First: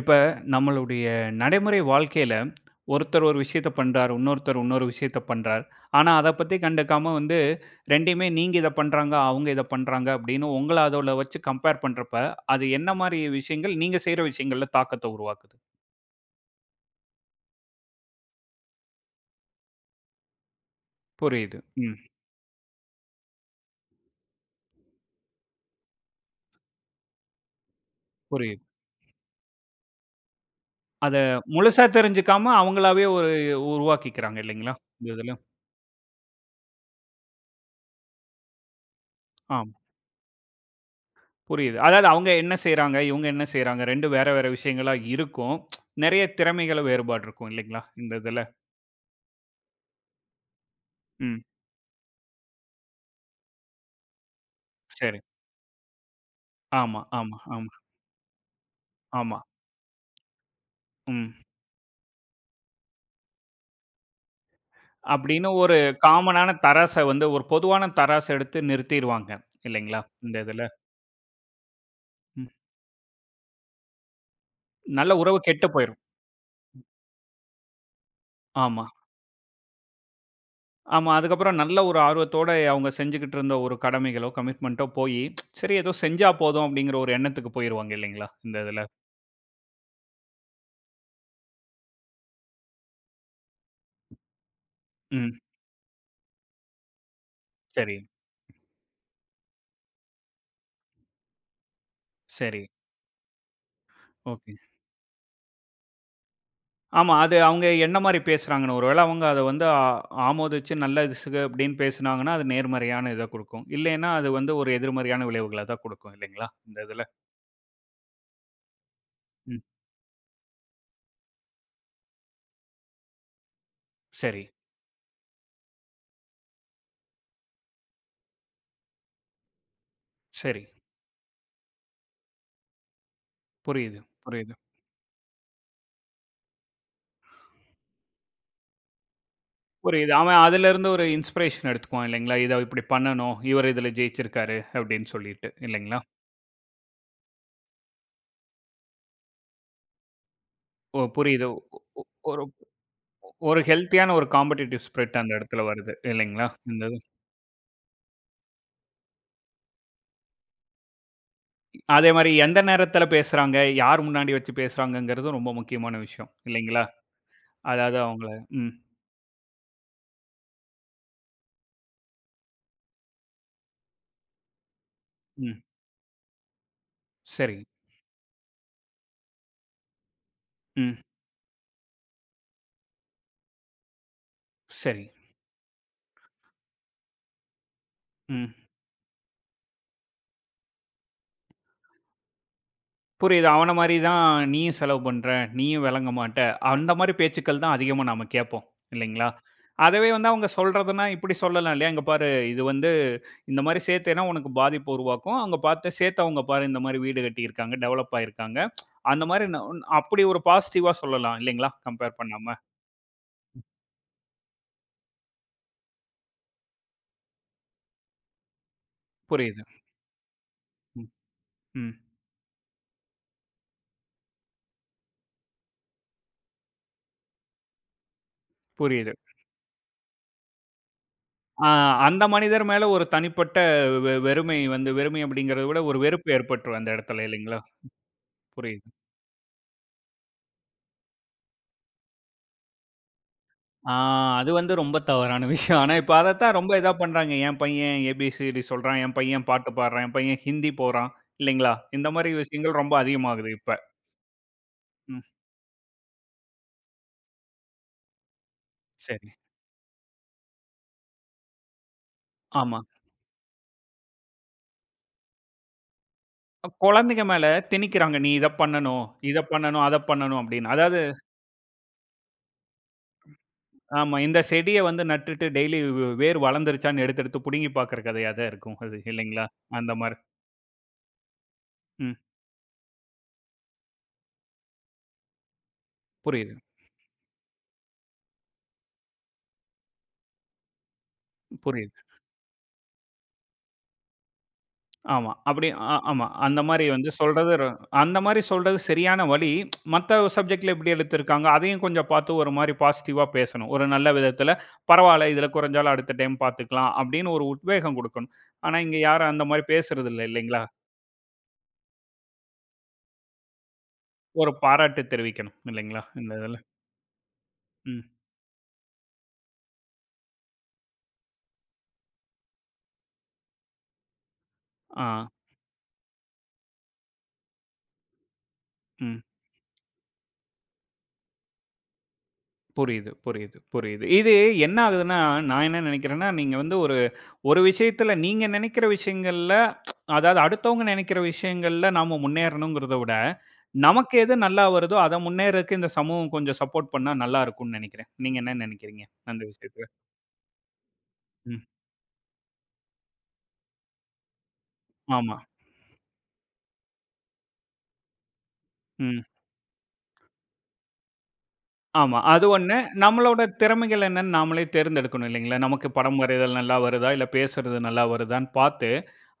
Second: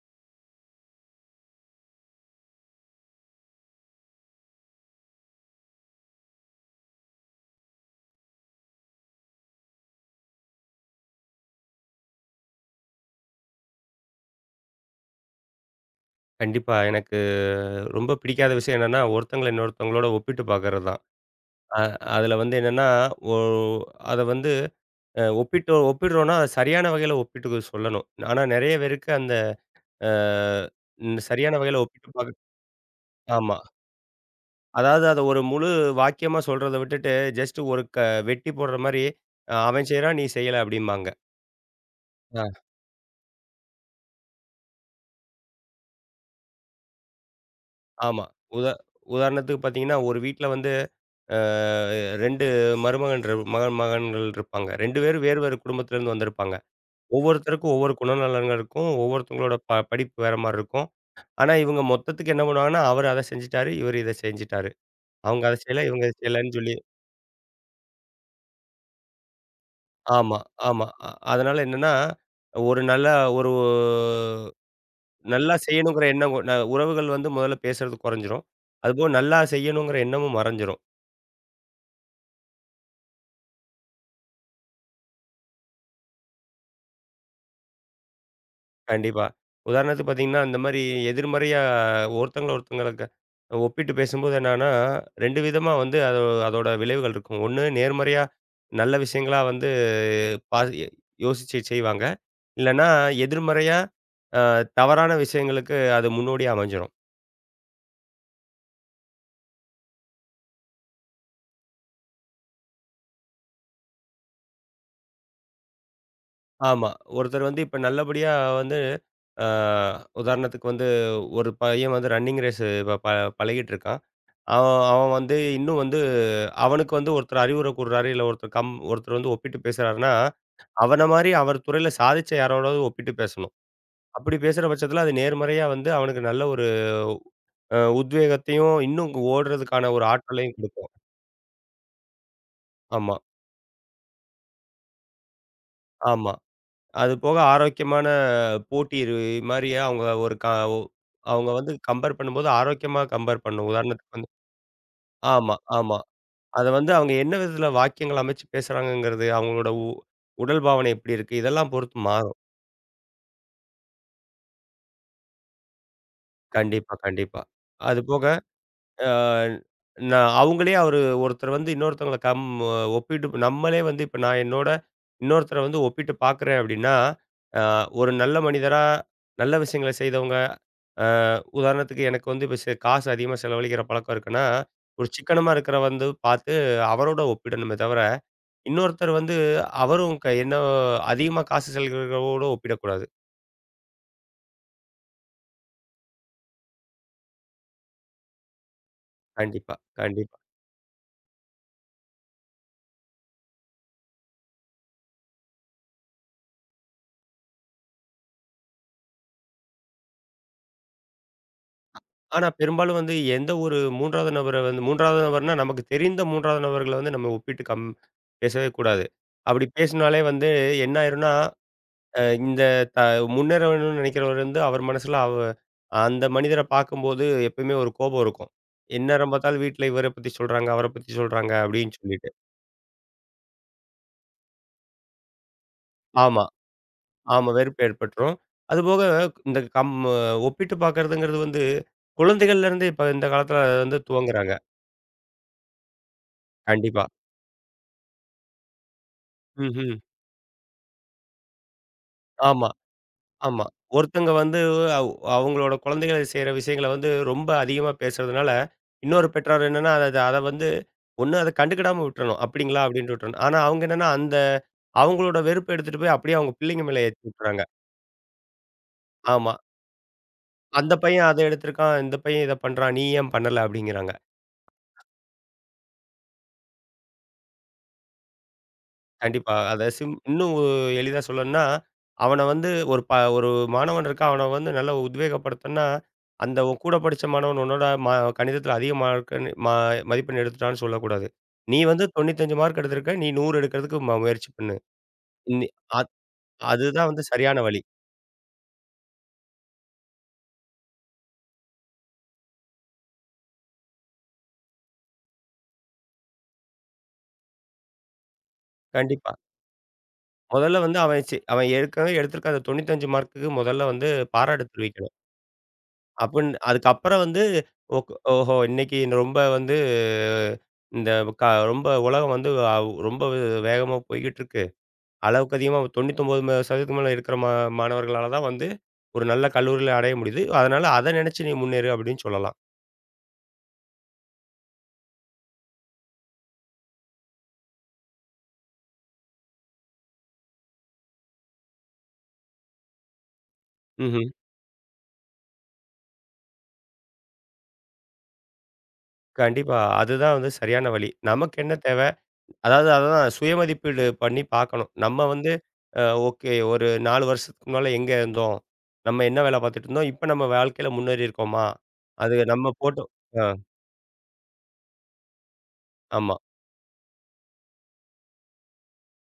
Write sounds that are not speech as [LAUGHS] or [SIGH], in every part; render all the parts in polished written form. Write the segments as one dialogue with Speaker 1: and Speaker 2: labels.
Speaker 1: இப்ப நம்மளுடைய நடைமுறை வாழ்க்கையில, ஒருத்தர் ஒரு விஷயத்த பண்றார். இன்னொருத்தர் இன்னொரு விஷயத்த பண்றார். ஆனா, அத பத்தி கண்டுக்காம வந்து 2யுமே நீங்க இத பண்றாங்க, அவங்க இத பண்றாங்க அப்படின்னு உங்கள அதோல வச்சு கம்பேர் பண்றப்ப, அது என்ன மாரி விஷயங்கள் நீங்க செய்ற விஷயங்கள்ல தாக்கத்த உருவாக்குது?
Speaker 2: கண்டிப்பா. எனக்கு ரொம்ப பிடிக்காத விஷயம் என்னன்னா, ஒருத்தங்கள இன்னொருத்தவங்களோட ஒப்பிட்டு பார்க்கறது தான்.
Speaker 1: புரியுது.
Speaker 2: அ
Speaker 1: ம்.
Speaker 2: அதுல வந்து என்னன்னா, ஒ அத வந்து ஒப்பிடுறோம்னா, அது சரியான வகையில ஒப்பிட்டு சொல்லணும். ஆனா
Speaker 1: புரியுது.
Speaker 2: நெறைய பேருக்கு அந்த அ
Speaker 1: அத
Speaker 2: ம் சரியான வகையில
Speaker 1: முழுசா
Speaker 2: ஒப்பிட்டு பார்க்க
Speaker 1: தெரிஞ்சுக்காம அவங்களாவே ஒரு
Speaker 2: ஆமா.
Speaker 1: உருவாக்கிக்கிறாங்க இல்லைங்களா?
Speaker 2: அதாவது
Speaker 1: இந்த
Speaker 2: அத
Speaker 1: இதுல.
Speaker 2: ஒரு முழு வாக்கியமா சொல்றத விட்டுட்டு, ஜஸ்ட் ஒரு வெட்டி போடுற மாரி,
Speaker 1: ஆ
Speaker 2: "அவன் செய்றான், நீ செய்யல" அப்படிம்பாங்க.
Speaker 1: புரியுது. அதாவது அவங்க என்ன செய்றாங்க, இவங்க என்ன செய்றாங்க 2 வேற வேற விஷயங்களா இருக்கும். நெறைய திறமைகள வேறுபாடு இருக்கும் இல்லைங்களா? இந்த
Speaker 2: ஆமா.
Speaker 1: இதுல.
Speaker 2: உதா உதாரணத்துக்கு பார்த்தீங்கன்னா, ஒரு வீட்ல வந்து அ
Speaker 1: ம்.
Speaker 2: 2 மருமகன் இரு மகன் மகன்கள் இருப்பாங்க. 2
Speaker 1: சரி.
Speaker 2: பேரும் வேறு வேறு குடும்பத்திலேருந்து வந்திருப்பாங்க.
Speaker 1: ஆமா, ஆமா, ஆமா,
Speaker 2: ஒவ்வொருத்தருக்கும் ஒவ்வொரு குணநலன்கள் இருக்கும்.
Speaker 1: ஆமா.
Speaker 2: ஒவ்வொருத்தவங்களோட படிப்பு வேற மாரி இருக்கும்.
Speaker 1: ம்.
Speaker 2: ஆனா, இவங்க மொத்தத்துக்கு என்ன பண்ணுவாங்கன்னா, அவரு அத செஞ்சுட்டாரு, இவரு இத செஞ்சுட்டாரு. அவங்க
Speaker 1: அப்படின்னு
Speaker 2: அத
Speaker 1: ஒரு
Speaker 2: செய்யல, இவங்க இத
Speaker 1: காமனான
Speaker 2: செய்யலன்னு சொல்லி
Speaker 1: தராச வந்து ஒரு பொதுவான தராச எடுத்து நிறுத்திருவாங்க. இல்லைங்களா? இந்த
Speaker 2: ஆமா,
Speaker 1: இதுல.
Speaker 2: ஆமா. அதனால என்னன்னா,
Speaker 1: ம்.
Speaker 2: ஒரு நல்ல ஒரு
Speaker 1: நல்ல உறவு
Speaker 2: நல்லா
Speaker 1: கெட்டு போயிரும்.
Speaker 2: செய்யணுங்கிற எண்ணம் கொ- ந உறவுகள் வந்து முதல்ல பேசுறது குறைஞ்சிரும்.
Speaker 1: ஆமா.
Speaker 2: அதுபோக நல்லா செய்யணுங்கிற எண்ணமும் மறைஞ்சிரும்.
Speaker 1: ஆமா. அதுக்கப்புறம் நல்ல ஒரு ஆர்வத்தோட அவங்க செஞ்சுகிட்டு இருந்த ஒரு கடமைகளோ, கமிட்மென்ட்டோ போயி, சரி ஏதோ செஞ்சா போதும் அப்படிங்கிற ஒரு எண்ணத்துக்கு போயிருவாங்க இல்லைங்களா? இந்த இதுல.
Speaker 2: கண்டிப்பா. உதாரணத்துக்கு பார்த்தீங்கன்னா, அந்த மாரி எதிர்மறையா ஒருத்தங்கள ஒருத்தங்களுக்கு ஒப்பிட்டு பேசும்போது என்னன்னா,
Speaker 1: ம்.
Speaker 2: 2 விதமா வந்து அதோட விளைவுகள் இருக்கும். ஒண்ணு
Speaker 1: சரி,
Speaker 2: நேர்மறையா நல்ல விஷயங்களா வந்து பா யோசிச்சு செய்வாங்க.
Speaker 1: சரி.
Speaker 2: இல்லன்னா எதிர்மறையா அ
Speaker 1: ஓகே.
Speaker 2: தவறான விஷயங்களுக்கு அது முன்னோடியா அமைஞ்சிரும்.
Speaker 1: ஆமா. அது அவங்க என்ன மாரி பேசுறாங்கன்னு. ஒரு வேள அவங்க அத வந்து ஆமோதிச்சு நல்லது அப்படின்னு பேசுனாங்கன்னா, அது நேர்மறையான இத குடுக்கும். இல்லைன்னா, அது வந்து ஒரு எதிர்மறையான விளைவுகள தான் குடுக்கும் இல்லைங்களா? இந்த
Speaker 2: ஆமா.
Speaker 1: இதுல.
Speaker 2: ஒருத்தர் வந்து இப்ப நல்லபடியா வந்து அ
Speaker 1: ம்.
Speaker 2: உதாரணத்துக்கு வந்து ஒரு பையன் வந்து ரன்னிங் ரேஸ் இப்ப பழகிட்டு இருக்கான்.
Speaker 1: சரி,
Speaker 2: அவன் அவன் வந்து இன்னும் வந்து அவனுக்கு வந்து ஒருத்தர் அறிவுரை கூர்றாரு, இல்ல ஒருத்தர் வந்து ஒப்பிட்டு பேசுறாருன்னா,
Speaker 1: சரி.
Speaker 2: அவன மாரி அவர் துறையில சாதிச்ச யாரோடாவது ஒப்பிட்டு பேசணும்.
Speaker 1: புரியுது,
Speaker 2: அப்படி
Speaker 1: புரியுது,
Speaker 2: பேசுற பட்சத்தில அது நேர்மறையா வந்து அவனுக்கு நல்ல ஒரு உத்வேகத்தையும், இன்னும் ஓடுறதுக்கான ஒரு
Speaker 1: புரியுது. அவன்
Speaker 2: ஆற்றலையும்
Speaker 1: அதிலிருந்து
Speaker 2: குடுக்கும்.
Speaker 1: ஒரு இன்ஸ்பிரேஷன் எடுத்துக்குவான் இல்லைங்களா? இத இப்படி
Speaker 2: ஆமா,
Speaker 1: பண்ணணும். இவர் இதுல ஜெயிச்சிருக்காரு அப்படின்னு சொல்லிட்டு இல்லைங்களா?
Speaker 2: ஆமா. அது போக ஆரோக்கியமான போட்டி இது மாரியே அவங்க ஒரு க ஒ
Speaker 1: ஓ புரியுது.
Speaker 2: அவங்க வந்து கம்பேர்
Speaker 1: ஒரு
Speaker 2: பண்ணும்போது ஆரோக்கியமா கம்பேர்
Speaker 1: ஒரு
Speaker 2: பண்ணணும்.
Speaker 1: ஹெல்த்தியான
Speaker 2: உதாரணத்துக்கு
Speaker 1: ஒரு
Speaker 2: வந்து
Speaker 1: காம்படிட்டிவ் ஸ்பிரிட் அந்த
Speaker 2: ஆமா,
Speaker 1: இடத்துல வருது
Speaker 2: ஆமா.
Speaker 1: இல்லைங்களா?
Speaker 2: அத
Speaker 1: இந்த
Speaker 2: வந்து
Speaker 1: இது.
Speaker 2: அவங்க என்ன விதத்தில வாக்கியங்கள் அமைச்சு பேசுறாங்கங்கிறது, அவங்களோட உடல் பாவனை எப்படி இருக்கு? இதெல்லாம் பொறுத்து
Speaker 1: அதே மாரி
Speaker 2: மாறும்.
Speaker 1: எந்த நேரத்துல பேசுறாங்க, யார் முன்னாடி வச்சு பேசுறாங்கங்கிறதும் ரொம்ப முக்கியமான விஷயம் இல்லைங்களா?
Speaker 2: கண்டிப்பா, கண்டிப்பா.
Speaker 1: அதாவது
Speaker 2: அதுபோக,
Speaker 1: அவங்கள ம்,
Speaker 2: அ நான் அவங்களே அவரு ஒருத்தர் வந்து இன்னொருத்தவங்கள கம் ஒப்பிட்டு நம்மளே வந்து இப்ப நான் என்னோட இன்னொருத்தர
Speaker 1: ம்.
Speaker 2: வந்து ஒப்பிட்டு பார்க்குறேன் அப்டின்னா,
Speaker 1: சரி.
Speaker 2: அ ஒரு நல்ல மனிதரா, நல்ல விஷயங்கள செய்தவங்க,
Speaker 1: ம்.
Speaker 2: அ உதாரணத்துக்கு எனக்கு வந்து இப்ப காசு அதிகமா செலவழிக்கிற பழக்கம் இருக்குன்னா,
Speaker 1: சரி.
Speaker 2: ஒரு சிக்கனமா இருக்கிற வந்து பார்த்து அவரோட ஒப்பிடணுமே தவிர,
Speaker 1: ம்.
Speaker 2: இன்னொருத்தர் வந்து அவரும் க என்ன அதிகமா காசு செலவழிக்கிறவரோட ஒப்பிடக்கூடாது.
Speaker 1: புரியுது. அவன மாரி தான் நீயும் செலவு பண்ற, நீயும் விளங்க மாட்ட. அந்த மாரி பேச்சுக்கள் தான் அதிகமா நாம கேட்போம். இல்லைங்களா?
Speaker 2: கண்டிப்பா,
Speaker 1: அதவே வந்து
Speaker 2: கண்டிப்பா.
Speaker 1: அவங்க சொல்றதுன்னா, இப்படி சொல்லலாம் இல்லையா? "இங்க பாரு இது வந்து இந்த மாரி சேர்த்தேன்னா உனக்கு பாதிப்பு உருவாக்கும். அங்க பார்த்து சேர்த்தவங்க பாரு இந்த மாரி வீடு கட்டியிருக்காங்க, டெவலப் ஆயிருக்காங்க." அந்த மாரி அப்படி ஒரு பாசிட்டிவா சொல்லலாம் இல்லைங்களா? கம்பேர்
Speaker 2: ஆனா,
Speaker 1: பண்ணாம.
Speaker 2: பெரும்பாலும் வந்து எந்த ஒரு 3வது நபர வந்து 3வது நபர்னா நமக்கு தெரிந்த 3வது நபர்கள வந்து நம்ம ஒப்பிட்டு பேசவே கூடாது.
Speaker 1: புரியுது.
Speaker 2: அப்படி பேசினாலே வந்து என்ன
Speaker 1: ம்,
Speaker 2: ஆயிரும்னா,
Speaker 1: ம்.
Speaker 2: அ இந்த த முன்னேற வேணும்னு நினைக்கிறவர் வந்து அவர் மனசுல அந்த மனிதர பார்க்கும்போது எப்பயுமே ஒரு கோபம் இருக்கும்.
Speaker 1: புரியுது.
Speaker 2: எந்நேரம் பார்த்தாலும் வீட்ல இவர பத்தி சொல்றாங்க, அவர பத்தி சொல்றாங்க
Speaker 1: ஆ
Speaker 2: அப்படின்னு
Speaker 1: அந்த
Speaker 2: சொல்லிட்டு.
Speaker 1: மனிதர் மேல ஒரு தனிப்பட்ட வெறுமை வந்து வெறுமை அப்படிங்கிறத விட ஒரு வெறுப்பு
Speaker 2: ஆமா,
Speaker 1: ஏற்பட்டுரும் அந்த இடத்துல
Speaker 2: ஆமா.
Speaker 1: இல்லைங்களா?
Speaker 2: வெறுப்பு ஏற்பட்டுரும்.
Speaker 1: புரியுது.
Speaker 2: அதுபோக இந்த ஒப்பிட்டு பார்க்கறதுங்கிறது வந்து குழந்தைகள்ல இருந்தே இப்ப இந்த காலத்துல
Speaker 1: ஆ
Speaker 2: வந்து
Speaker 1: அது
Speaker 2: துவங்குறாங்க.
Speaker 1: வந்து ரொம்ப தவறான விஷயம். ஆனா இப்ப அதத்தான் ரொம்ப இதா
Speaker 2: கண்டிப்பா.
Speaker 1: பண்றாங்க. என் பையன் ஏபிசிடி சொல்றான், என் பையன் பாட்டு
Speaker 2: ம்ஹ்ம்.
Speaker 1: பாடுறான், என் பையன் ஹிந்தி போறான் இல்லைங்களா? இந்த மாரி
Speaker 2: ஆமா.
Speaker 1: விஷயங்கள் ரொம்ப அதிகமாகுது
Speaker 2: ஆமா.
Speaker 1: இப்ப.
Speaker 2: ஒருத்தங்க வந்து
Speaker 1: ம்
Speaker 2: அவங்களோட குழந்தைகள் செய்ற விஷயங்கள வந்து ரொம்ப அதிகமா பேசுறதுனால,
Speaker 1: சரி.
Speaker 2: இன்னொரு பெற்றோர் என்னன்னா, அத அத வந்து ஒண்ணு அத கண்டுக்கிடாம விட்டுறணும்.
Speaker 1: ஆமா.
Speaker 2: "அப்படிங்களா?" அப்படின்ட்டு விட்டுறணும். ஆனா அவங்க என்னன்னா, அவங்களோட வெறுப்ப எடுத்துட்டு போய் அப்படியே அவங்க பிள்ளைங்க மேல
Speaker 1: குழந்தைங்க
Speaker 2: ஏத்தி
Speaker 1: மேல
Speaker 2: விட்டுறாங்க.
Speaker 1: திணிக்கிறாங்க. நீ இத பண்ணணும், இத
Speaker 2: ஆமா.
Speaker 1: பண்ணணும், அத பண்ணணும் அப்படின்னு.
Speaker 2: "அந்த
Speaker 1: அதாவது
Speaker 2: பையன் அத எடுத்திருக்கான். இந்த பையன் இத பண்றான். நீ ஏன் பண்ணல?" அப்படிங்கிறாங்க.
Speaker 1: ஆமா இந்த செடிய வந்து நட்டுட்டு டெய்லி வேர் வளர்ந்துருச்சான்னு எடுத்து எடுத்து புடுங்கி பார்க்கிற கதையா தான் இருக்கும் அது இல்லைங்களா?
Speaker 2: கண்டிப்பா. அத
Speaker 1: அந்த
Speaker 2: சிம்
Speaker 1: மாரி.
Speaker 2: இன்னும் எளிதா சொல்லணும்னா, அவன வந்து ஒரு மாணவன் இருக்கான். அவன வந்து நல்லா உத்வேகப்படுத்தணும்னா,
Speaker 1: புரியுது,
Speaker 2: அந்த உன் கூட படிச்ச மாணவன் உன்னோட கணிதத்தில அதிக மார்க்குன்னு ம மதிப்பெண் எடுத்துட்டான்னு சொல்லக்கூடாது. நீ
Speaker 1: புரியுது.
Speaker 2: வந்து 95 மார்க் எடுத்திருக்க. நீ 100 எடுக்கிறதுக்கு முயற்சி பண்ணு.
Speaker 1: ஆமா.
Speaker 2: இன்னி
Speaker 1: அப்படி
Speaker 2: அத்
Speaker 1: ஆமா. அந்த மாரி வந்து
Speaker 2: அதுதான் வந்து
Speaker 1: சொல்றது
Speaker 2: சரியான வழி.
Speaker 1: அந்த மாரி சொல்றது சரியான வழி. மத்த சப்ஜெக்ட்ல எப்படி எடுத்திருக்காங்க, அதையும் கொஞ்சம் பார்த்து ஒரு மாரி பாசிட்டிவா பேசணும். ஒரு நல்ல விதத்தில, "பரவால்ல, இதுல குறைஞ்சாலும் அடுத்த டைம் பார்த்துக்கலாம்." அப்படின்னு ஒரு உத்வேகம் குடுக்கணும். ஆனா, இங்க யாரும்
Speaker 2: கண்டிப்பா.
Speaker 1: அந்த மாரி பேசுறதில்ல இல்லைங்களா?
Speaker 2: முதல்ல வந்து அவன் ஏற்கனவே எடுத்திருக்க அந்த 95 மார்க்குக்கு முதல்ல வந்து
Speaker 1: ஒரு
Speaker 2: பாராட்டு
Speaker 1: பாராட்டு
Speaker 2: தெரிவிக்கணும்.
Speaker 1: தெரிவிக்கணும் இல்லைங்களா? இந்த
Speaker 2: அப்புட்ன்
Speaker 1: இதுல.
Speaker 2: அதுக்கப்புறம் வந்து
Speaker 1: ம்.
Speaker 2: ஓஹோ! இன்னைக்கு இந்த ரொம்ப வந்து இந்த க ரொம்ப உலகம் வந்து ரொம்ப வேகமா போய்க்கிட்டு இருக்கு.
Speaker 1: ஆ.
Speaker 2: அளவுக்கு அதிகமா 99% மேல இருக்கிற மாணவர்களால தான் வந்து
Speaker 1: ம்.
Speaker 2: ஒரு நல்ல கல்லூரியில அடைய முடியுது. அதனால அத நினைச்சு நீ முன்னேறு அப்படின்னு சொல்லலாம்.
Speaker 1: புரியுது, புரியுது, புரியுது. இது என்ன ஆகுதுன்னா, நான் என்ன நினைக்கிறேன்னா, நீங்க வந்து ஒரு ஒரு விஷயத்துல நீங்க நினைக்கிற விஷயங்கள்ல அதாவது அடுத்தவங்க நினைக்கிற விஷயங்கள்ல நாம முன்னேறணுங்கிறத விட, நமக்கு
Speaker 2: ம்ஹ்ம்.
Speaker 1: எது நல்லா வருதோ, அத முன்னேறக்கு இந்த சமூகம் கொஞ்சம் சப்போர்ட் பண்ணா நல்லா இருக்கும்னு நெனைக்கிறேன். நீங்க என்ன நெனைக்கிறீங்க? அந்த
Speaker 2: கண்டிப்பா.
Speaker 1: விஷயத்துல.
Speaker 2: அதுதான் வந்து சரியான வழி. நமக்கு
Speaker 1: ம்.
Speaker 2: என்ன தேவ? அதாவது அதான் சுய மதிப்பீடு பண்ணி பார்க்கணும். நம்ம
Speaker 1: ஆமா.
Speaker 2: வந்து ஓகே ஒரு 4 வருஷத்துக்கு முன்னால எங்க இருந்தோம்?
Speaker 1: ம்.
Speaker 2: நம்ம என்ன வேலை பார்த்துட்டு இருந்தோம்? இப்ப நம்ம வாழ்க்கையில முன்னேறி இருக்கோமா?
Speaker 1: ஆமா.
Speaker 2: அது
Speaker 1: அது
Speaker 2: நம்ம
Speaker 1: ஒண்ணு.
Speaker 2: போட்டு
Speaker 1: நம்மளோட
Speaker 2: அ
Speaker 1: திறமைகள் என்னன்னு நாமளே தேர்ந்தெடுக்கணும் இல்லைங்களா? நமக்கு படம்
Speaker 2: ஆமா.
Speaker 1: வரைதல் நல்லா வருதா? இல்ல பேசுறது நல்லா வருதான்னு பார்த்து,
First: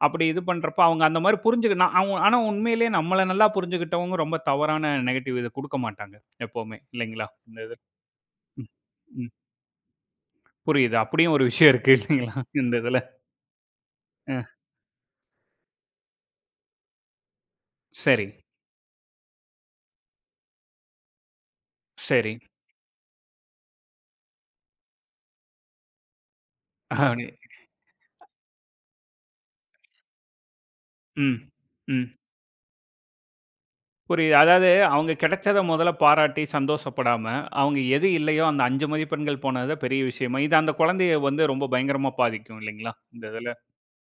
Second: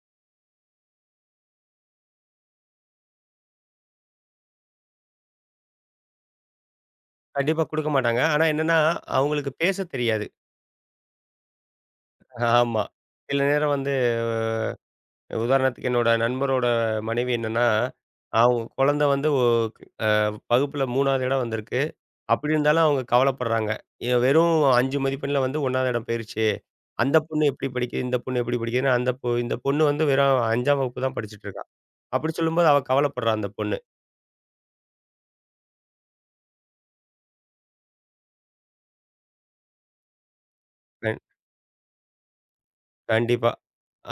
Speaker 1: அப்படி இது பண்றப்ப அவங்க அந்த மாரி புரிஞ்சுக்க நான் அவங்க ஆனா உண்மையிலேயே நம்மள நல்லா புரிஞ்சுக்கிட்டவங்க ரொம்ப தவறான நெகட்டிவ் இத குடுக்க மாட்டாங்க. எப்பவுமே இல்லைங்களா? இந்த
Speaker 2: கண்டிப்பா
Speaker 1: இது.
Speaker 2: குடுக்க மாட்டாங்க. ஆனா என்னன்னா,
Speaker 1: ம்.
Speaker 2: அவங்களுக்கு பேச தெரியாது.
Speaker 1: புரியுது. அப்படியும் ஒரு விஷயம் இருக்கு இல்லைங்களா? இந்த
Speaker 2: ஆமா.
Speaker 1: இதுல.
Speaker 2: சில நேரம் வந்து
Speaker 1: அ
Speaker 2: உதாரணத்துக்கு என்னோட நண்பரோட மனைவி என்னன்னா,
Speaker 1: சரி,
Speaker 2: அவங்க குழந்தை வந்து வகுப்புல 3வது இடம் வந்திருக்கு.
Speaker 1: சரி.
Speaker 2: அப்படி இருந்தாலும் அவங்க கவலைப்படுறாங்க. வெறும் 5 மதிப்பெண்ல வந்து 1வது இடம் போயிருச்சு. அந்த
Speaker 1: அப்படி
Speaker 2: பொண்ணு எப்படி படிக்குது? இந்த பொண்ணு எப்படி படிக்குதுன்னு அந்த பொ இந்த பொண்ணு வந்து வெறும் 5ஆம் வகுப்பு தான்
Speaker 1: ம்,
Speaker 2: படிச்சுட்டு இருக்கா.
Speaker 1: ம்.
Speaker 2: அப்படி சொல்லும்போது அவ கவலைப்படுறா அந்த பொண்ணு.
Speaker 1: புரியுது. அதாவது அவங்க கிடைச்சத முதல்ல பாராட்டி சந்தோஷப்படாம, அவங்க எது இல்லையோ அந்த 5 மதிப்பெண்கள் போனது தான் பெரிய விஷயமா இது அந்த குழந்தைய
Speaker 2: கண்
Speaker 1: வந்து ரொம்ப பயங்கரமா பாதிக்கும் இல்லைங்களா? இந்த
Speaker 2: கண்டிப்பா.
Speaker 1: இதுல.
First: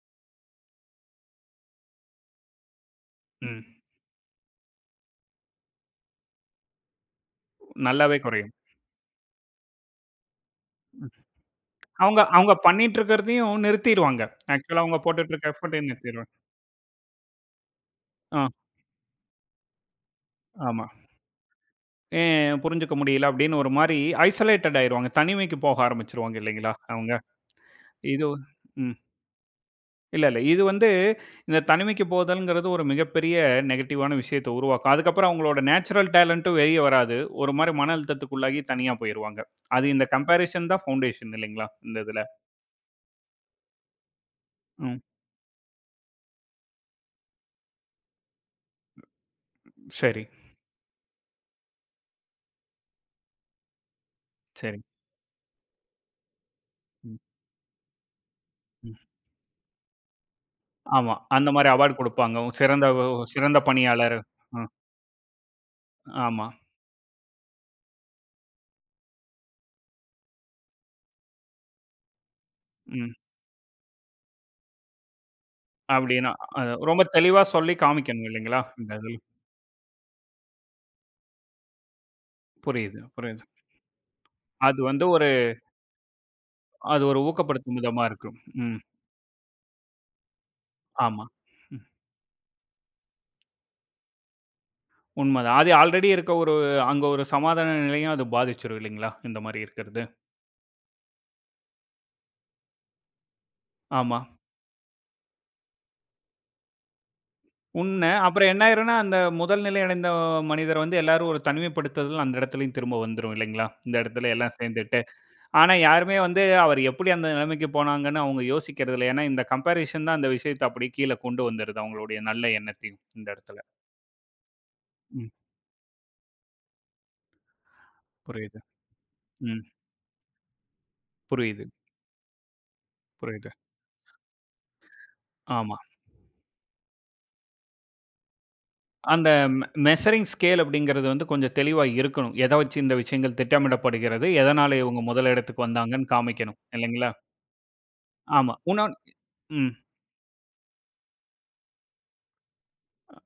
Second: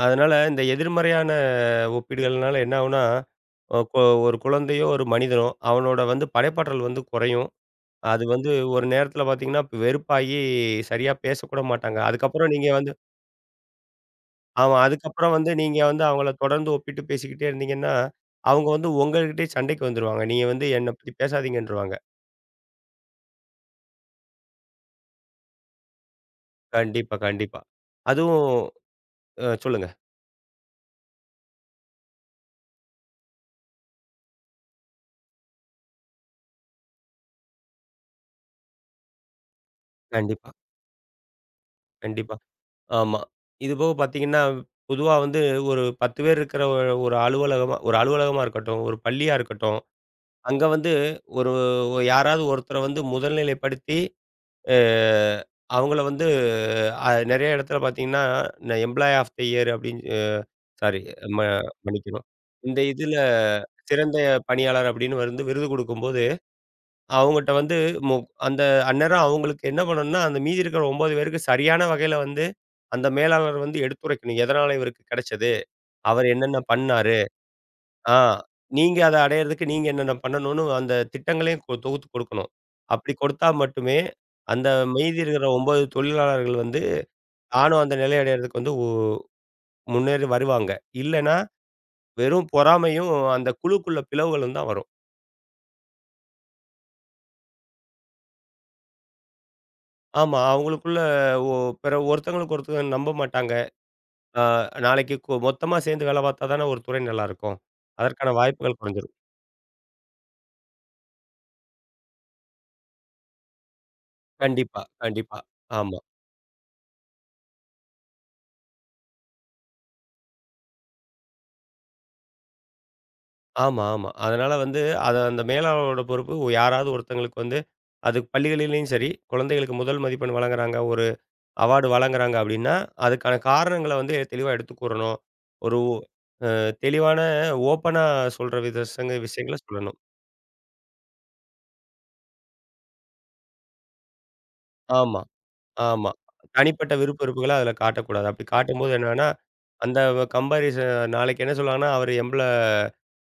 Speaker 2: அதனால இந்த எதிர்மறையான ஒப்பீடுகள்னால என்ன ஆகும்னா,
Speaker 1: ம்.
Speaker 2: அ கொ ஒரு குழந்தையோ, ஒரு மனிதனோ அவனோட வந்து படைப்பாற்றல் வந்து குறையும்.
Speaker 1: நல்லாவே
Speaker 2: அது வந்து
Speaker 1: குறையும்.
Speaker 2: ஒரு நேரத்தில பார்த்தீங்கன்னா, வெறுப்பாகி சரியா பேசக்கூட மாட்டாங்க.
Speaker 1: அவங்க அவங்க
Speaker 2: அதுக்கப்புறம் நீங்க வந்து
Speaker 1: பண்ணிட்டு இருக்கிறதையும் நிறுத்திருவாங்க.
Speaker 2: ஆமா.
Speaker 1: ஆக்சுவலா அவங்க போட்டுட்டு
Speaker 2: அதுக்கப்புறம் வந்து
Speaker 1: இருக்க
Speaker 2: நீங்க
Speaker 1: எஃபோர்ட்டையும்
Speaker 2: வந்து
Speaker 1: நிறுத்திருவாங்க.
Speaker 2: அவங்கள தொடர்ந்து ஒப்பிட்டு பேசிக்கிட்டே இருந்தீங்கன்னா,
Speaker 1: ஆ,
Speaker 2: அவங்க வந்து உங்ககிட்டயே சண்டைக்கு வந்துருவாங்க. நீங்க வந்து
Speaker 1: ஆமா.
Speaker 2: என்ன பத்தி பேசாதீங்கன்ருவாங்க.
Speaker 1: ஏன் புரிஞ்சுக்க முடியல அப்படின்னு ஒரு மாரி ஐசோலேட்டட் ஆயிருவாங்க. தனிமைக்கு போக ஆரம்பிச்சுருவாங்க இல்லைங்களா அவங்க?
Speaker 2: கண்டிப்பா, கண்டிப்பா.
Speaker 1: இது
Speaker 2: அதுவும்
Speaker 1: ம்.
Speaker 2: சொல்லுங்க.
Speaker 1: இல்ல, இல்ல. இது வந்து இந்த தனிமைக்கு போதல்ங்கிறது ஒரு மிகப்பெரிய நெகட்டிவான விஷயத்த உருவாக்கும். அதுக்கப்புறம் அவங்களோட நேச்சுரல் டேலண்ட்டும் வெளிய வராது. ஒரு மாரி மன அழுத்தத்துக்குள்ளாகி தனியா போயிருவாங்க. அது இந்த
Speaker 2: கண்டிப்பா,
Speaker 1: கம்பேரிசன் தான் ஃபவுண்டேஷன் இல்லைங்களா? இந்த இதுல.
Speaker 2: கண்டிப்பா. ஆமா. இது போக பார்த்தீங்கன்னா,
Speaker 1: ம்.
Speaker 2: பொதுவா வந்து ஒரு 10 பேர் இருக்கிற ஒரு ஒரு அலுவலகமா இருக்கட்டும், ஒரு பள்ளியா இருக்கட்டும்,
Speaker 1: சரி,
Speaker 2: அங்க வந்து ஒரு யாராவது ஒருத்தர வந்து முதல்நிலைப்படுத்தி, அ
Speaker 1: சரி.
Speaker 2: அவங்கள வந்து
Speaker 1: ம்,
Speaker 2: நெறைய இடத்துல பார்த்தீங்கன்னா, இந்த
Speaker 1: ம்.
Speaker 2: எம்ப்ளாயி ஆஃப் த இயர் அப்படின்னு சாரி
Speaker 1: ஆமா.
Speaker 2: ம
Speaker 1: அந்த மாரி அவார்ட்
Speaker 2: மன்னிக்கணும்.
Speaker 1: குடுப்பாங்க.
Speaker 2: இந்த
Speaker 1: சிறந்த
Speaker 2: இதுல
Speaker 1: சிறந்த
Speaker 2: சிறந்த
Speaker 1: பணியாளர். ம்.
Speaker 2: பணியாளர் அப்படின்னு வந்து விருது குடுக்கும்போது,
Speaker 1: ஆமா.
Speaker 2: அவங்கட்ட வந்து மு அந்த அந்நேரம் அவங்களுக்கு என்ன பண்ணணும்னா, அந்த மீதி இருக்கிற 9 பேருக்கு சரியான வகையில வந்து, அந்த
Speaker 1: ம்.
Speaker 2: மேலாளர் வந்து எடுத்துரைக்கணும். எதனால இவருக்கு கிடைச்சது? அவர்
Speaker 1: அப்டின்னா,
Speaker 2: என்னென்ன
Speaker 1: அ ரொம்ப
Speaker 2: பண்ணாரு?
Speaker 1: தெளிவா சொல்லி
Speaker 2: ஆ
Speaker 1: காமிக்கணும் இல்லைங்களா? இந்த
Speaker 2: நீங்க
Speaker 1: இதுல.
Speaker 2: அத அடையறதுக்கு நீங்க என்னென்ன பண்ணணும்னு அந்த திட்டங்களையும் தொகுத்து குடுக்கணும்.
Speaker 1: புரியுது,
Speaker 2: அப்படி
Speaker 1: புரியுது.
Speaker 2: கொடுத்தா மட்டுமே, அந்த
Speaker 1: அது வந்து
Speaker 2: மீதி
Speaker 1: ஒரு
Speaker 2: இருக்கிற 9 தொழிலாளர்கள் வந்து,
Speaker 1: அது ஒரு ஊக்கப்படுத்தும்
Speaker 2: தானும் அந்த
Speaker 1: விதமா
Speaker 2: நிலை
Speaker 1: இருக்கும்.
Speaker 2: அடையறதுக்கு வந்து
Speaker 1: ம்.
Speaker 2: முன்னேறி வருவாங்க.
Speaker 1: ஆமா.
Speaker 2: இல்லன்னா வெறும் பொறாமையும், அந்த குழுக்குள்ள பிளவுகளும் தான் வரும்.
Speaker 1: உண்மதான். அது ஆல்ரெடி இருக்க ஒரு அங்க ஒரு சமாதான நிலையும் அது பாதிச்சுரும் இல்லைங்களா? இந்த மாரி இருக்கிறது.
Speaker 2: ஆமா. அவங்களுக்குள்ள ஒ பிற ஒருத்தங்களுக்கு ஒருத்தங்க நம்ப மாட்டாங்க.
Speaker 1: ஆமா.
Speaker 2: ஆ நாளைக்கு மொத்தமா சேர்ந்து வேலை பார்த்தா தானே ஒரு துறை நல்லாருக்கும்.
Speaker 1: உண்ம.
Speaker 2: அதற்கான
Speaker 1: அப்புறம் என்ன
Speaker 2: வாய்ப்புகள்
Speaker 1: ஆயிரும்னா,
Speaker 2: குறைஞ்சிரும்.
Speaker 1: அந்த முதல் நிலை அடைந்த மனிதர் வந்து எல்லாரும் ஒரு தனிமைப்படுத்துதல் அந்த இடத்துலயும் திரும்ப வந்துரும் இல்லைங்களா? இந்த இடத்துல எல்லாம்
Speaker 2: கண்டிப்பா,
Speaker 1: சேர்ந்துட்டு.
Speaker 2: கண்டிப்பா.
Speaker 1: ஆனா
Speaker 2: ஆமா,
Speaker 1: யாருமே வந்து அவர் எப்படி அந்த நிலைமைக்கு போனாங்கன்னு அவங்க யோசிக்கிறது இல்ல. ஏன்னா இந்த கம்பேரிசன் தான் அந்த விஷயத்த அப்படியே கீழ கொண்டு வந்துருது அவங்களுடைய நல்ல எண்ணத்தையும் இந்த இடத்துல.
Speaker 2: ஆமா, ஆமா. அதனால வந்து அத
Speaker 1: ம்.
Speaker 2: அந்த மேலாளரோட பொறுப்பு யாராவது ஒருத்தங்களுக்கு வந்து அது
Speaker 1: புரியுது.
Speaker 2: பள்ளிகளிலயும் சரி,
Speaker 1: ம்.
Speaker 2: குழந்தைகளுக்கு முதல் மதிப்பெண் வழங்குறாங்க, ஒரு
Speaker 1: புரியுது,
Speaker 2: அவார்டு வழங்குறாங்க அப்டின்னா, அதுக்கான
Speaker 1: புரியுது.
Speaker 2: காரணங்கள வந்து தெளிவா எடுத்து கூறணும்.
Speaker 1: ஆமா.
Speaker 2: ஒரு தெளிவான ஓப்பனா சொல்ற வித
Speaker 1: அந்த
Speaker 2: விஷயங்கள சொல்லணும்.
Speaker 1: மெஷரிங் ஸ்கேல் அப்படிங்கிறது வந்து கொஞ்சம் தெளிவா இருக்கணும். எத வச்சு இந்த விஷயங்கள் திட்டமிடப்படுகிறது? எதனால இவங்க
Speaker 2: ஆமா.
Speaker 1: முதல் இடத்துக்கு
Speaker 2: ஆமா.
Speaker 1: வந்தாங்கன்னு காமிக்கணும்.
Speaker 2: தனிப்பட்ட
Speaker 1: இல்லைங்களா?
Speaker 2: விருப்ப வெறுப்புகள அதுல காட்டக்கூடாது. அப்படி
Speaker 1: ஆமா.
Speaker 2: காட்டும்போது என்னன்னா,
Speaker 1: ம்.
Speaker 2: அந்த வ கம்பேரிசன் நாளைக்கு என்ன சொல்லுவாங்கன்னா, அவரு எம்பள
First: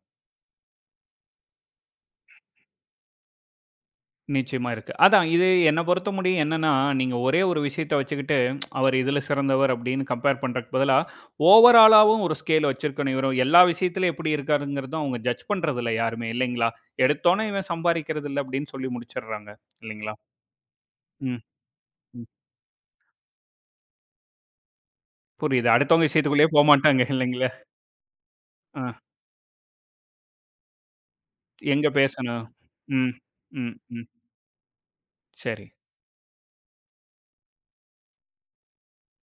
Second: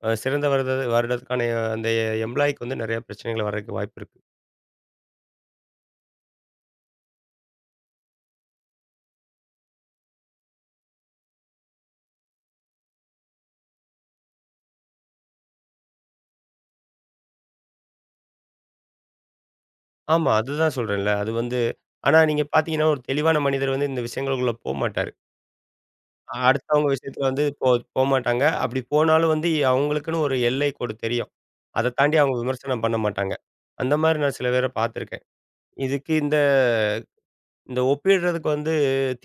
Speaker 2: அ சிறந்த வருடத்துக்கான அந்த எம்ப்ளாயிக்கு வந்து நெறைய பிரச்சனைகள் வர்றதுக்கு வாய்ப்பு இருக்கு.
Speaker 1: நிச்சயமா இருக்கு. அதான் இது என்ன பொறுத்தமுடியும் என்னன்னா, நீங்க ஒரே ஒரு விஷயத்த வச்சுக்கிட்டு, அவர் இதுல சிறந்தவர் அப்படின்னு கம்பேர் பண்றதுக்கு பதிலா, ஓவராலாவும் ஒரு ஸ்கேல் வச்சிருக்கணும். இவரு எல்லா விஷயத்திலும் எப்படி இருக்காருங்கிறதும் அவங்க ஜட்ஜ் பண்றதில்ல யாருமே இல்லைங்களா? எடுத்தோனே இவன் சம்பாரிக்கிறது இல்ல அப்படின்னு சொல்லி முடிச்சுடுறாங்க. இல்லைங்களா?
Speaker 2: ஆமா. அதுதான் சொல்றேன்ல. அது
Speaker 1: ம்,
Speaker 2: வந்து ஆனா
Speaker 1: ம்.
Speaker 2: நீங்க பார்த்தீங்கன்னா, ஒரு தெளிவான மனிதர் வந்து இந்த விஷயங்களுக்குள்ள போமாட்டாரு.
Speaker 1: புரியுது. அடுத்தவங்க விஷயத்துக்குள்ளேயே
Speaker 2: அடுத்தவங்க
Speaker 1: போமாட்டாங்க
Speaker 2: விஷயத்துல வந்து
Speaker 1: இல்லைங்களா?
Speaker 2: போமாட்டாங்க. அப்படி
Speaker 1: ஆ.
Speaker 2: போனாலும் வந்து அவங்களுக்குன்னு ஒரு எல்லை கோடு தெரியும்.
Speaker 1: எங்க
Speaker 2: அத தாண்டி அவங்க
Speaker 1: பேசணும்?
Speaker 2: விமர்சனம் பண்ண
Speaker 1: ம்.
Speaker 2: மாட்டாங்க.
Speaker 1: ம்.
Speaker 2: அந்த
Speaker 1: ம்.
Speaker 2: மாரி நான் சில பேர பார்த்துருக்கேன்.
Speaker 1: சரி.
Speaker 2: இதுக்கு இந்த இந்த ஒப்பிடுறதுக்கு வந்து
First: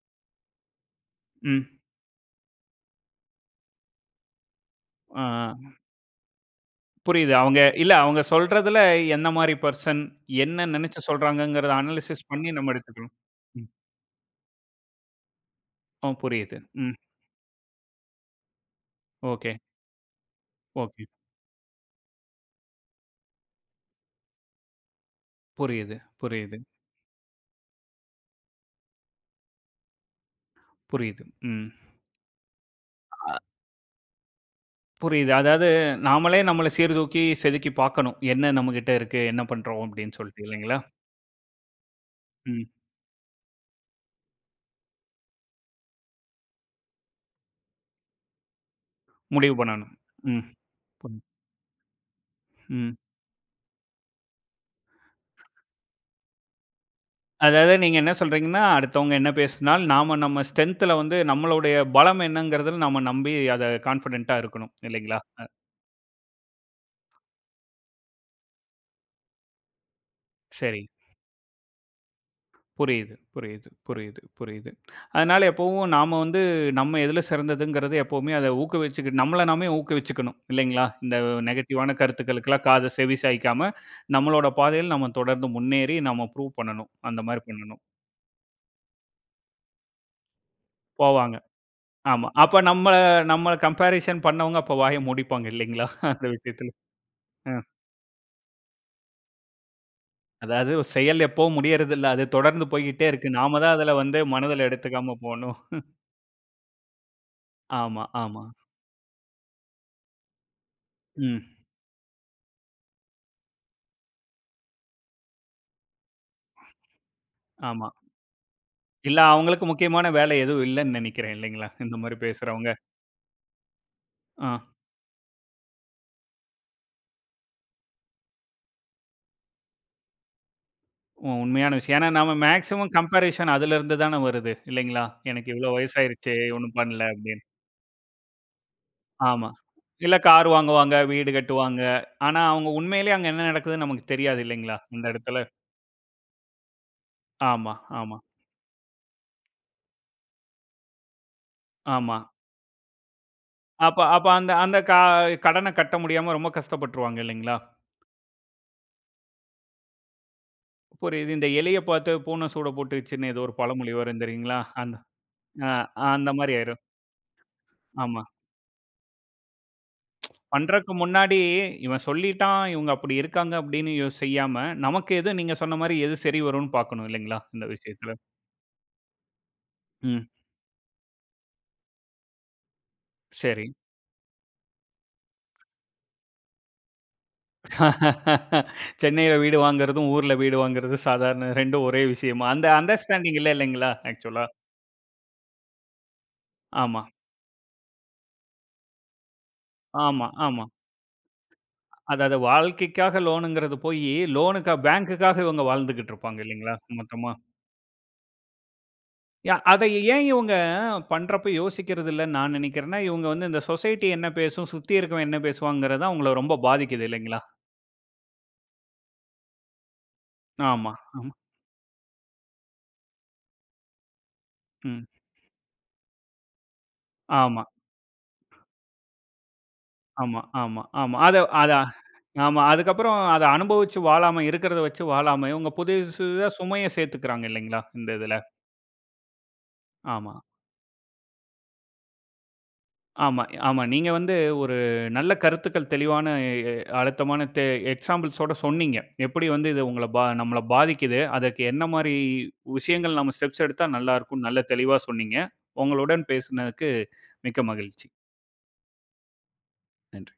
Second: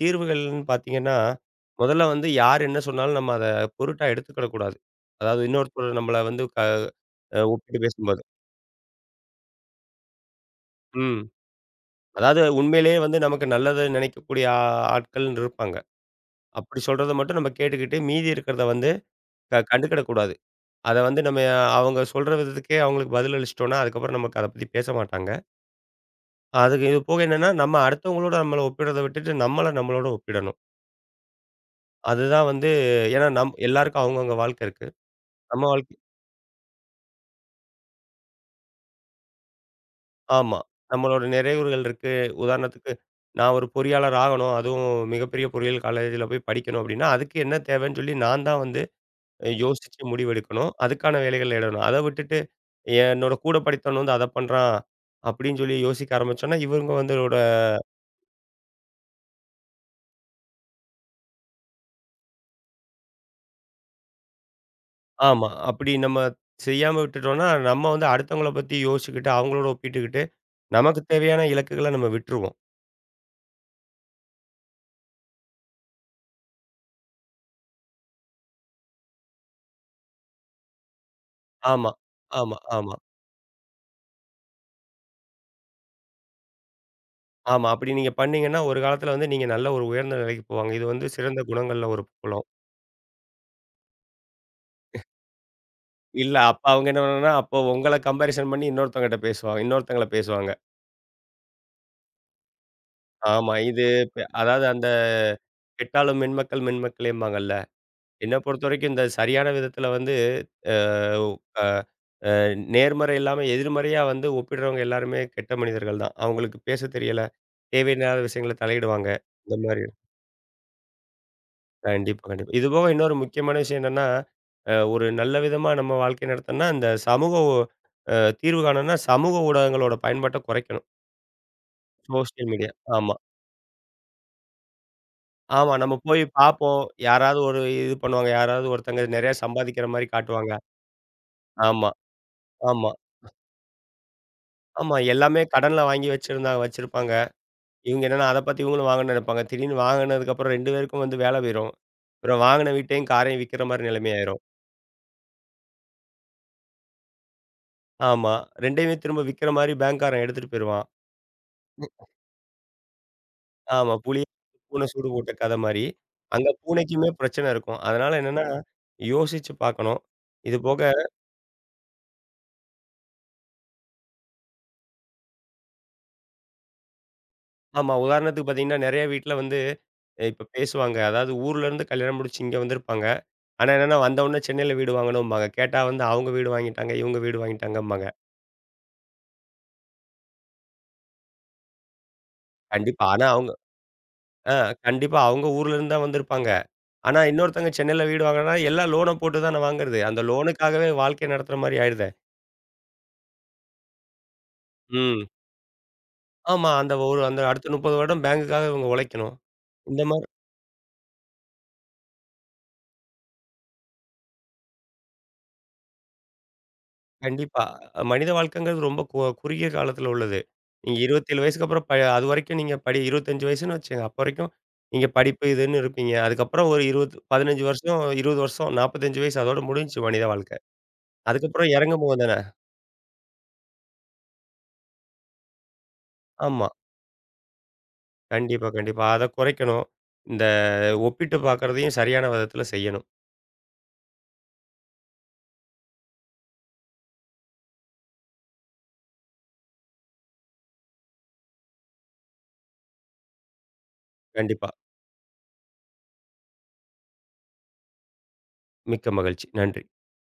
Speaker 2: தீர்வுகள்ன்னு பார்த்தீங்கன்னா,
Speaker 1: ம்.
Speaker 2: முதல்ல வந்து யார் என்ன சொன்னாலும் நம்ம அத பொருட்டா எடுத்துக்கிடக்கூடாது.
Speaker 1: ஆ.
Speaker 2: அதாவது இன்னொருத்தர் நம்மள வந்து க
Speaker 1: புரியுது.
Speaker 2: அ
Speaker 1: அவங்க
Speaker 2: ஒப்பிட்டு
Speaker 1: இல்ல அவங்க
Speaker 2: பேசும்போது.
Speaker 1: சொல்றதுல என்ன மாரி பெர்சன், என்ன நெனச்சு
Speaker 2: ம்.
Speaker 1: சொல்றாங்கங்கறத அனலிசிஸ்
Speaker 2: அதாவது
Speaker 1: பண்ணி நம்ம
Speaker 2: உண்மையிலேயே
Speaker 1: எடுத்துக்கணும்.
Speaker 2: வந்து நமக்கு
Speaker 1: ம்.
Speaker 2: நல்லது நினைக்கக்கூடிய ஆட்கள்ன்னு இருப்பாங்க.
Speaker 1: ஓ புரியுது.
Speaker 2: அப்படி
Speaker 1: ம்.
Speaker 2: சொல்றத மட்டும் நம்ம கேட்டுக்கிட்டு, மீதி இருக்கிறத வந்து
Speaker 1: ஓகே.
Speaker 2: கண்டுக்கிடக்கூடாது. அத
Speaker 1: ஓகே.
Speaker 2: வந்து நம்ம அவங்க சொல்ற விதத்துக்கே அவங்களுக்கு பதில் அளிச்சிட்டோம்னா, அதுக்கப்புறம் நமக்கு அத பத்தி பேச மாட்டாங்க.
Speaker 1: புரியுது, புரியுது,
Speaker 2: அதுக்கு இது போக என்னன்னா, நம்ம அடுத்தவங்களோட நம்மள ஒப்பிடுறத விட்டுட்டு, நம்மள நம்மளோட ஒப்பிடணும்.
Speaker 1: புரியுது. ம்.
Speaker 2: அதுதான் வந்து ஏன்னா எல்லாருக்கும் அவங்கவங்க வாழ்க்கை இருக்கு.
Speaker 1: புரியுது.
Speaker 2: நம்ம
Speaker 1: அதாவது
Speaker 2: வாழ்க்கை
Speaker 1: நாமளே நம்மள சீர்தூக்கி, செதுக்கி பாக்கணும். என்ன நம்மகிட்ட இருக்கு? என்ன பண்றோம்? அப்டின்னு சொல்ட்டு
Speaker 2: ஆமா.
Speaker 1: இல்லைங்களா?
Speaker 2: நம்மளோட நிறைவுகள் இருக்கு.
Speaker 1: ம்.
Speaker 2: உதாரணத்துக்கு, நான் ஒரு பொறியாளர் ஆகணும். அதுவும் மிகப்பெரிய பொறியியல் காலேஜில போய் படிக்கணும் அப்டின்னா, அதுக்கு என்ன தேவைன்னு சொல்லி நான் தான் வந்து
Speaker 1: முடிவு பண்ணணும்.
Speaker 2: யோசிச்சு
Speaker 1: ம்.
Speaker 2: முடிவெடுக்கணும்.
Speaker 1: புரி
Speaker 2: அதுக்கான வேலைகள் தேடணும். அத விட்டுட்டு,
Speaker 1: ம்.
Speaker 2: என்னோட கூட படித்தவன் வந்து அத பண்றான். அப்டின்னு சொல்லி யோசிக்க ஆரம்பிச்சோம்னா, இவங்க வந்தோட
Speaker 1: அதாவது நீங்க என்ன சொல்றீங்கன்னா, அடுத்தவங்க என்ன பேசினால், நாம நம்ம ஸ்ட்ரென்த்துல வந்து நம்மளுடைய பலம் என்னங்கிறதுல நம்ம நம்பி அத கான்ஃபிடென்ட்டா இருக்கணும். இல்லைங்களா?
Speaker 2: ஆமா. அப்டி நம்ம செய்யாம விட்டுட்டோம்னா, நம்ம வந்து அடுத்தவங்கள பத்தி யோசிச்சுக்கிட்டு, அவங்களோட ஒப்பிட்டுக்கிட்டு,
Speaker 1: சரி.
Speaker 2: நமக்கு தேவையான இலக்குகள நம்ம விட்டுருவோம்.
Speaker 1: புரியுது, புரியுது, புரியுது, புரியுது. அதனால எப்பவும் நாம வந்து நம்ம எதுல சிறந்ததுங்கிறது எப்பவுமே அத ஊக்குவிச்சுக்க நம்மள நாமே ஊக்குவிச்சுக்கணும். இல்லைங்களா? இந்த
Speaker 2: ஆமா,
Speaker 1: நெகட்டிவான
Speaker 2: ஆமா,
Speaker 1: கருத்துக்களுக்கெல்லாம் காத
Speaker 2: ஆமா.
Speaker 1: செவி சாய்க்காம, நம்மளோட பாதையில நம்ம தொடர்ந்து முன்னேறி நம்ம ப்ரூவ் பண்ணணும். அந்த மாரி
Speaker 2: ஆமா.
Speaker 1: பண்ணணும்.
Speaker 2: அப்படி நீங்க பண்ணீங்கன்னா, ஒரு காலத்துல வந்து நீங்க நல்ல ஒரு உயர்ந்த நிலைக்கு போவாங்க. இது வந்து
Speaker 1: போவாங்க.
Speaker 2: சிறந்த குணங்கள்ல ஒரு
Speaker 1: ஆமா.
Speaker 2: புலம்.
Speaker 1: அப்ப நம்மள நம்மள கம்பேரிசன் பண்ணவங்க அப்ப வாய மூடிப்பாங்க இல்லைங்களா? அந்த
Speaker 2: இல்ல, அப்ப
Speaker 1: விஷயத்துல.
Speaker 2: அவங்க என்ன பண்ணணும்னா,
Speaker 1: அ.
Speaker 2: அப்போ உங்கள கம்பேரிசன் பண்ணி இன்னொருத்தவங்கட்ட பேசுவாங்க. இன்னொருத்தங்கள பேசுவாங்க.
Speaker 1: அதாவது ஒரு செயல் எப்பவும் முடியறதில்ல. அது தொடர்ந்து போய்க்கிட்டே இருக்கு.
Speaker 2: ஆமா.
Speaker 1: நாம தான்
Speaker 2: இது
Speaker 1: அதுல வந்து
Speaker 2: பெ அதாவது
Speaker 1: மனதில எடுத்துக்காம போணும்.
Speaker 2: கெட்டாலும் மென்மக்கள் மென்மக்களேம்பாங்கல்ல.
Speaker 1: ஆமா,
Speaker 2: என்ன
Speaker 1: ஆமா.
Speaker 2: பொறுத்தவரைக்கும் இந்த சரியான விதத்துல வந்து அ உ
Speaker 1: ம்.
Speaker 2: அ அ நேர்மறை இல்லாம எதிர்மறையா வந்து ஒப்பிடுறவங்க எல்லாருமே கெட்ட மனிதர்கள் தான். அவங்களுக்கு பேசத் தெரியல,
Speaker 1: ஆமா.
Speaker 2: தேவையில்லாத விஷயங்கள தலையிடுவாங்க.
Speaker 1: இல்ல
Speaker 2: இந்த
Speaker 1: அவங்களுக்கு
Speaker 2: மாரி
Speaker 1: முக்கியமான வேலை எதுவும் இல்லன்னு நெனைக்கிறேன் இல்லைங்களா? இந்த மாரி
Speaker 2: கண்டிப்பா, கண்டிப்பா.
Speaker 1: பேசுறவங்க.
Speaker 2: இதுபோக இன்னொரு முக்கியமான விஷயம் என்னன்னா,
Speaker 1: ஆ
Speaker 2: ஒரு நல்ல விதமா நம்ம வாழ்க்கை நடத்தணும்னா, இந்த சமூக ஊ அ தீர்வு காணணும்னா, சமூக ஊடகங்களோட பயன்பாட்ட குறைக்கணும்.
Speaker 1: உ- உண்மையான விஷயம். ஏன்னா நாம
Speaker 2: சோசியல் மீடியா.
Speaker 1: மேக்ஸிமம்
Speaker 2: ஆமா.
Speaker 1: கம்பேரிசன் அதிலிருந்து தான வருது இல்லைங்களா? எனக்கு இவ்ளோ
Speaker 2: ஆமா. நம்ம போய்
Speaker 1: வயசாயிருச்சே ஒண்ணும்
Speaker 2: பார்ப்போம்.
Speaker 1: பண்ணல
Speaker 2: யாராவது
Speaker 1: அப்படின்னு.
Speaker 2: ஒரு இது பண்ணுவாங்க. யாராவது ஒருத்தங்க நெறையா
Speaker 1: ஆமா.
Speaker 2: சம்பாதிக்கிற மாரி
Speaker 1: இல்ல கார்
Speaker 2: காட்டுவாங்க.
Speaker 1: வாங்குவாங்க, வீடு கட்டுவாங்க.
Speaker 2: ஆமா,
Speaker 1: ஆனா அவங்க
Speaker 2: ஆமா,
Speaker 1: உண்மையிலேயே அங்க என்ன நடக்குதுன்னு நமக்கு தெரியாது இல்லைங்களா?
Speaker 2: ஆமா.
Speaker 1: இந்த இடத்துல.
Speaker 2: எல்லாமே கடன்ல வாங்கி வச்சிருந்தாங்க வச்சிருப்பாங்க.
Speaker 1: ஆமா,
Speaker 2: இவங்க
Speaker 1: ஆமா,
Speaker 2: என்னன்னா அத பார்த்து இவங்களும் வாங்கணும்னு நெனைப்பாங்க. திடீர்னு வாங்குனதுக்கப்புறம் 2 பேருக்கும் வந்து வேல போயிரும்.
Speaker 1: ஆமா.
Speaker 2: அப்புறம் வாங்குன வீட்டையும், காரையும் விக்கிற மாரி
Speaker 1: அப்ப
Speaker 2: நிலைமை
Speaker 1: அப்ப
Speaker 2: ஆயிரும்.
Speaker 1: அந்த அந்த கடன கட்ட முடியாம ரொம்ப கஷ்டப்பட்டுருவாங்க இல்லைங்களா?
Speaker 2: ஆமா. 2யுமே திரும்ப விக்கிற மாரி பேங்க்காரன் எடுத்துட்டு போயிருவான்.
Speaker 1: புரியுது. இந்த எலிய பார்த்து பூனை சூட போட்டுச்சுன்னு ஏதோ ஒரு பழமொழி
Speaker 2: ஆமா.
Speaker 1: வரும் தெரியுங்களா?
Speaker 2: பூனை
Speaker 1: அந்த
Speaker 2: சூடு போட்ட கத
Speaker 1: அ
Speaker 2: மாரி.
Speaker 1: அந்த
Speaker 2: அங்க
Speaker 1: மாரி ஆயிரும்.
Speaker 2: பூனைக்குமே பிரச்சனை இருக்கும். அதனால
Speaker 1: ஆமா.
Speaker 2: என்னன்னா, யோசிச்சு பார்க்கணும். இது போக
Speaker 1: பண்றக்கு முன்னாடி இவன் சொல்லிட்டான், இவங்க அப்படி இருக்காங்க அப்படின்னு செய்யாம, நமக்கு எது நீங்க சொன்ன மாரி எது சரி வரும்னு பார்க்கணும் இல்லைங்களா? இந்த
Speaker 2: ஆமா.
Speaker 1: விஷயத்துல.
Speaker 2: உதாரணத்துக்கு பார்த்தீங்கன்னா, நெறைய வீட்ல வந்து
Speaker 1: ம்.
Speaker 2: இப்ப பேசுவாங்க. அதாவது ஊர்லருந்து கல்யாணம் முடிச்சு இங்க வந்திருப்பாங்க.
Speaker 1: சரி.
Speaker 2: ஆனா என்னன்னா, வந்தவுடனே சென்னையில வீடு வாங்கணும்பாங்க. கேட்டா வந்து அவங்க வீடு வாங்கிட்டாங்க, இவங்க வீடு வாங்கிட்டாங்கம்பாங்க.
Speaker 1: [LAUGHS] சென்னையில வீடு வாங்குறதும், ஊர்ல வீடு வாங்குறதும் சாதாரண 2ம் ஒரே விஷயமா? அந்த
Speaker 2: கண்டிப்பா. ஆனா
Speaker 1: அண்டர்ஸ்டாண்டிங் இல்ல
Speaker 2: அவங்க
Speaker 1: இல்லைங்களா? ஆக்சுவலா.
Speaker 2: ஆ கண்டிப்பா அவங்க ஊர்லருந்து தான் வந்திருப்பாங்க.
Speaker 1: ஆமா.
Speaker 2: ஆனா இன்னொருத்தவங்க சென்னையில வீடு வாங்குனா, எல்லாம் லோன போட்டு தானே வாங்குறது. அந்த
Speaker 1: ஆமா, ஆமா.
Speaker 2: லோனுக்காகவே வாழ்க்கைய நடத்துற மாரி ஆயிடுதே!
Speaker 1: அதாவது வாழ்க்கைக்காக லோனுங்கிறது போயி, லோனுக்கா
Speaker 2: ம்.
Speaker 1: பேங்குக்காக இவங்க வாழ்ந்துகிட்டு இருப்பாங்க
Speaker 2: ஆமா.
Speaker 1: இல்லைங்களா? மொத்தமா.
Speaker 2: அந்த அடுத்த 30 வருடம் பேங்குக்காக இவங்க உழைக்கணும்.
Speaker 1: ய அத
Speaker 2: இந்த
Speaker 1: ஏன்
Speaker 2: மாரி
Speaker 1: இவங்க பண்றப்ப யோசிக்கிறது இல்லன்னு நான் நினைக்கிறேன்னா, இவங்க வந்து இந்த சொசைட்டி என்ன பேசும், சுத்தி இருக்கவன் என்ன பேசுவாங்கிறது தான் அவங்கள ரொம்ப பாதிக்குது இல்லைங்களா?
Speaker 2: கண்டிப்பா. மனித வாழ்க்கைங்கிறது ரொம்ப குறுகிய காலத்தில உள்ளது.
Speaker 1: ஆமா,
Speaker 2: நீங்க
Speaker 1: ஆமா.
Speaker 2: 27 வயசுக்கு அப்புறம் அதுவரைக்கும் நீங்க 25 வயசுன்னு வச்சுக்கங்க. அப்ப வரைக்கும்
Speaker 1: ம்.
Speaker 2: நீங்க படிப்பு இதுன்னு இருப்பீங்க. அதுக்கப்புறம் ஒரு 20
Speaker 1: ஆமா,
Speaker 2: 15 வருஷம், 20 வருஷம், 45 வயசு அதோட முடிஞ்சுச்சு மனித
Speaker 1: ஆமா,
Speaker 2: வாழ்க்கை.
Speaker 1: ஆமா, ஆமா. அத
Speaker 2: அதுக்கப்புறம்
Speaker 1: அதான்.
Speaker 2: இறங்கும்போது தானே
Speaker 1: ஆமா. அதுக்கப்புறம் அத அனுபவிச்சு வாழாம இருக்கிறத வச்சு வாழாம, இவங்க புதுசு புதுசா
Speaker 2: ஆமா.
Speaker 1: சுமைய சேர்த்துக்கிறாங்க இல்லைங்களா? இந்த இதுல.
Speaker 2: கண்டிப்பா, கண்டிப்பா. அத குறைக்கணும்.
Speaker 1: ஆமா.
Speaker 2: இந்த ஒப்பிட்டு பார்க்கறதையும் சரியான விதத்தில செய்யணும்.
Speaker 1: ஆமா, ஆமா. நீங்க வந்து ஒரு நல்ல கருத்துக்கள் தெளிவான எ அழுத்தமான எக்ஸாம்பிள்ஸ் ஓட சொன்னீங்க. எப்படி வந்து இது உங்கள நம்மள பாதிக்குது, அதற்கு என்ன மாரி விஷயங்கள் நம்ம ஸ்டெப்ஸ் எடுத்தா நல்லாருக்கும், நல்ல
Speaker 2: கண்டிப்பா.
Speaker 1: தெளிவா சொன்னீங்க. உங்களுடன் பேசுனதுக்கு மிக்க மகிழ்ச்சி.
Speaker 2: மிக்க மகிழ்ச்சி. நன்றி.
Speaker 1: நன்றி.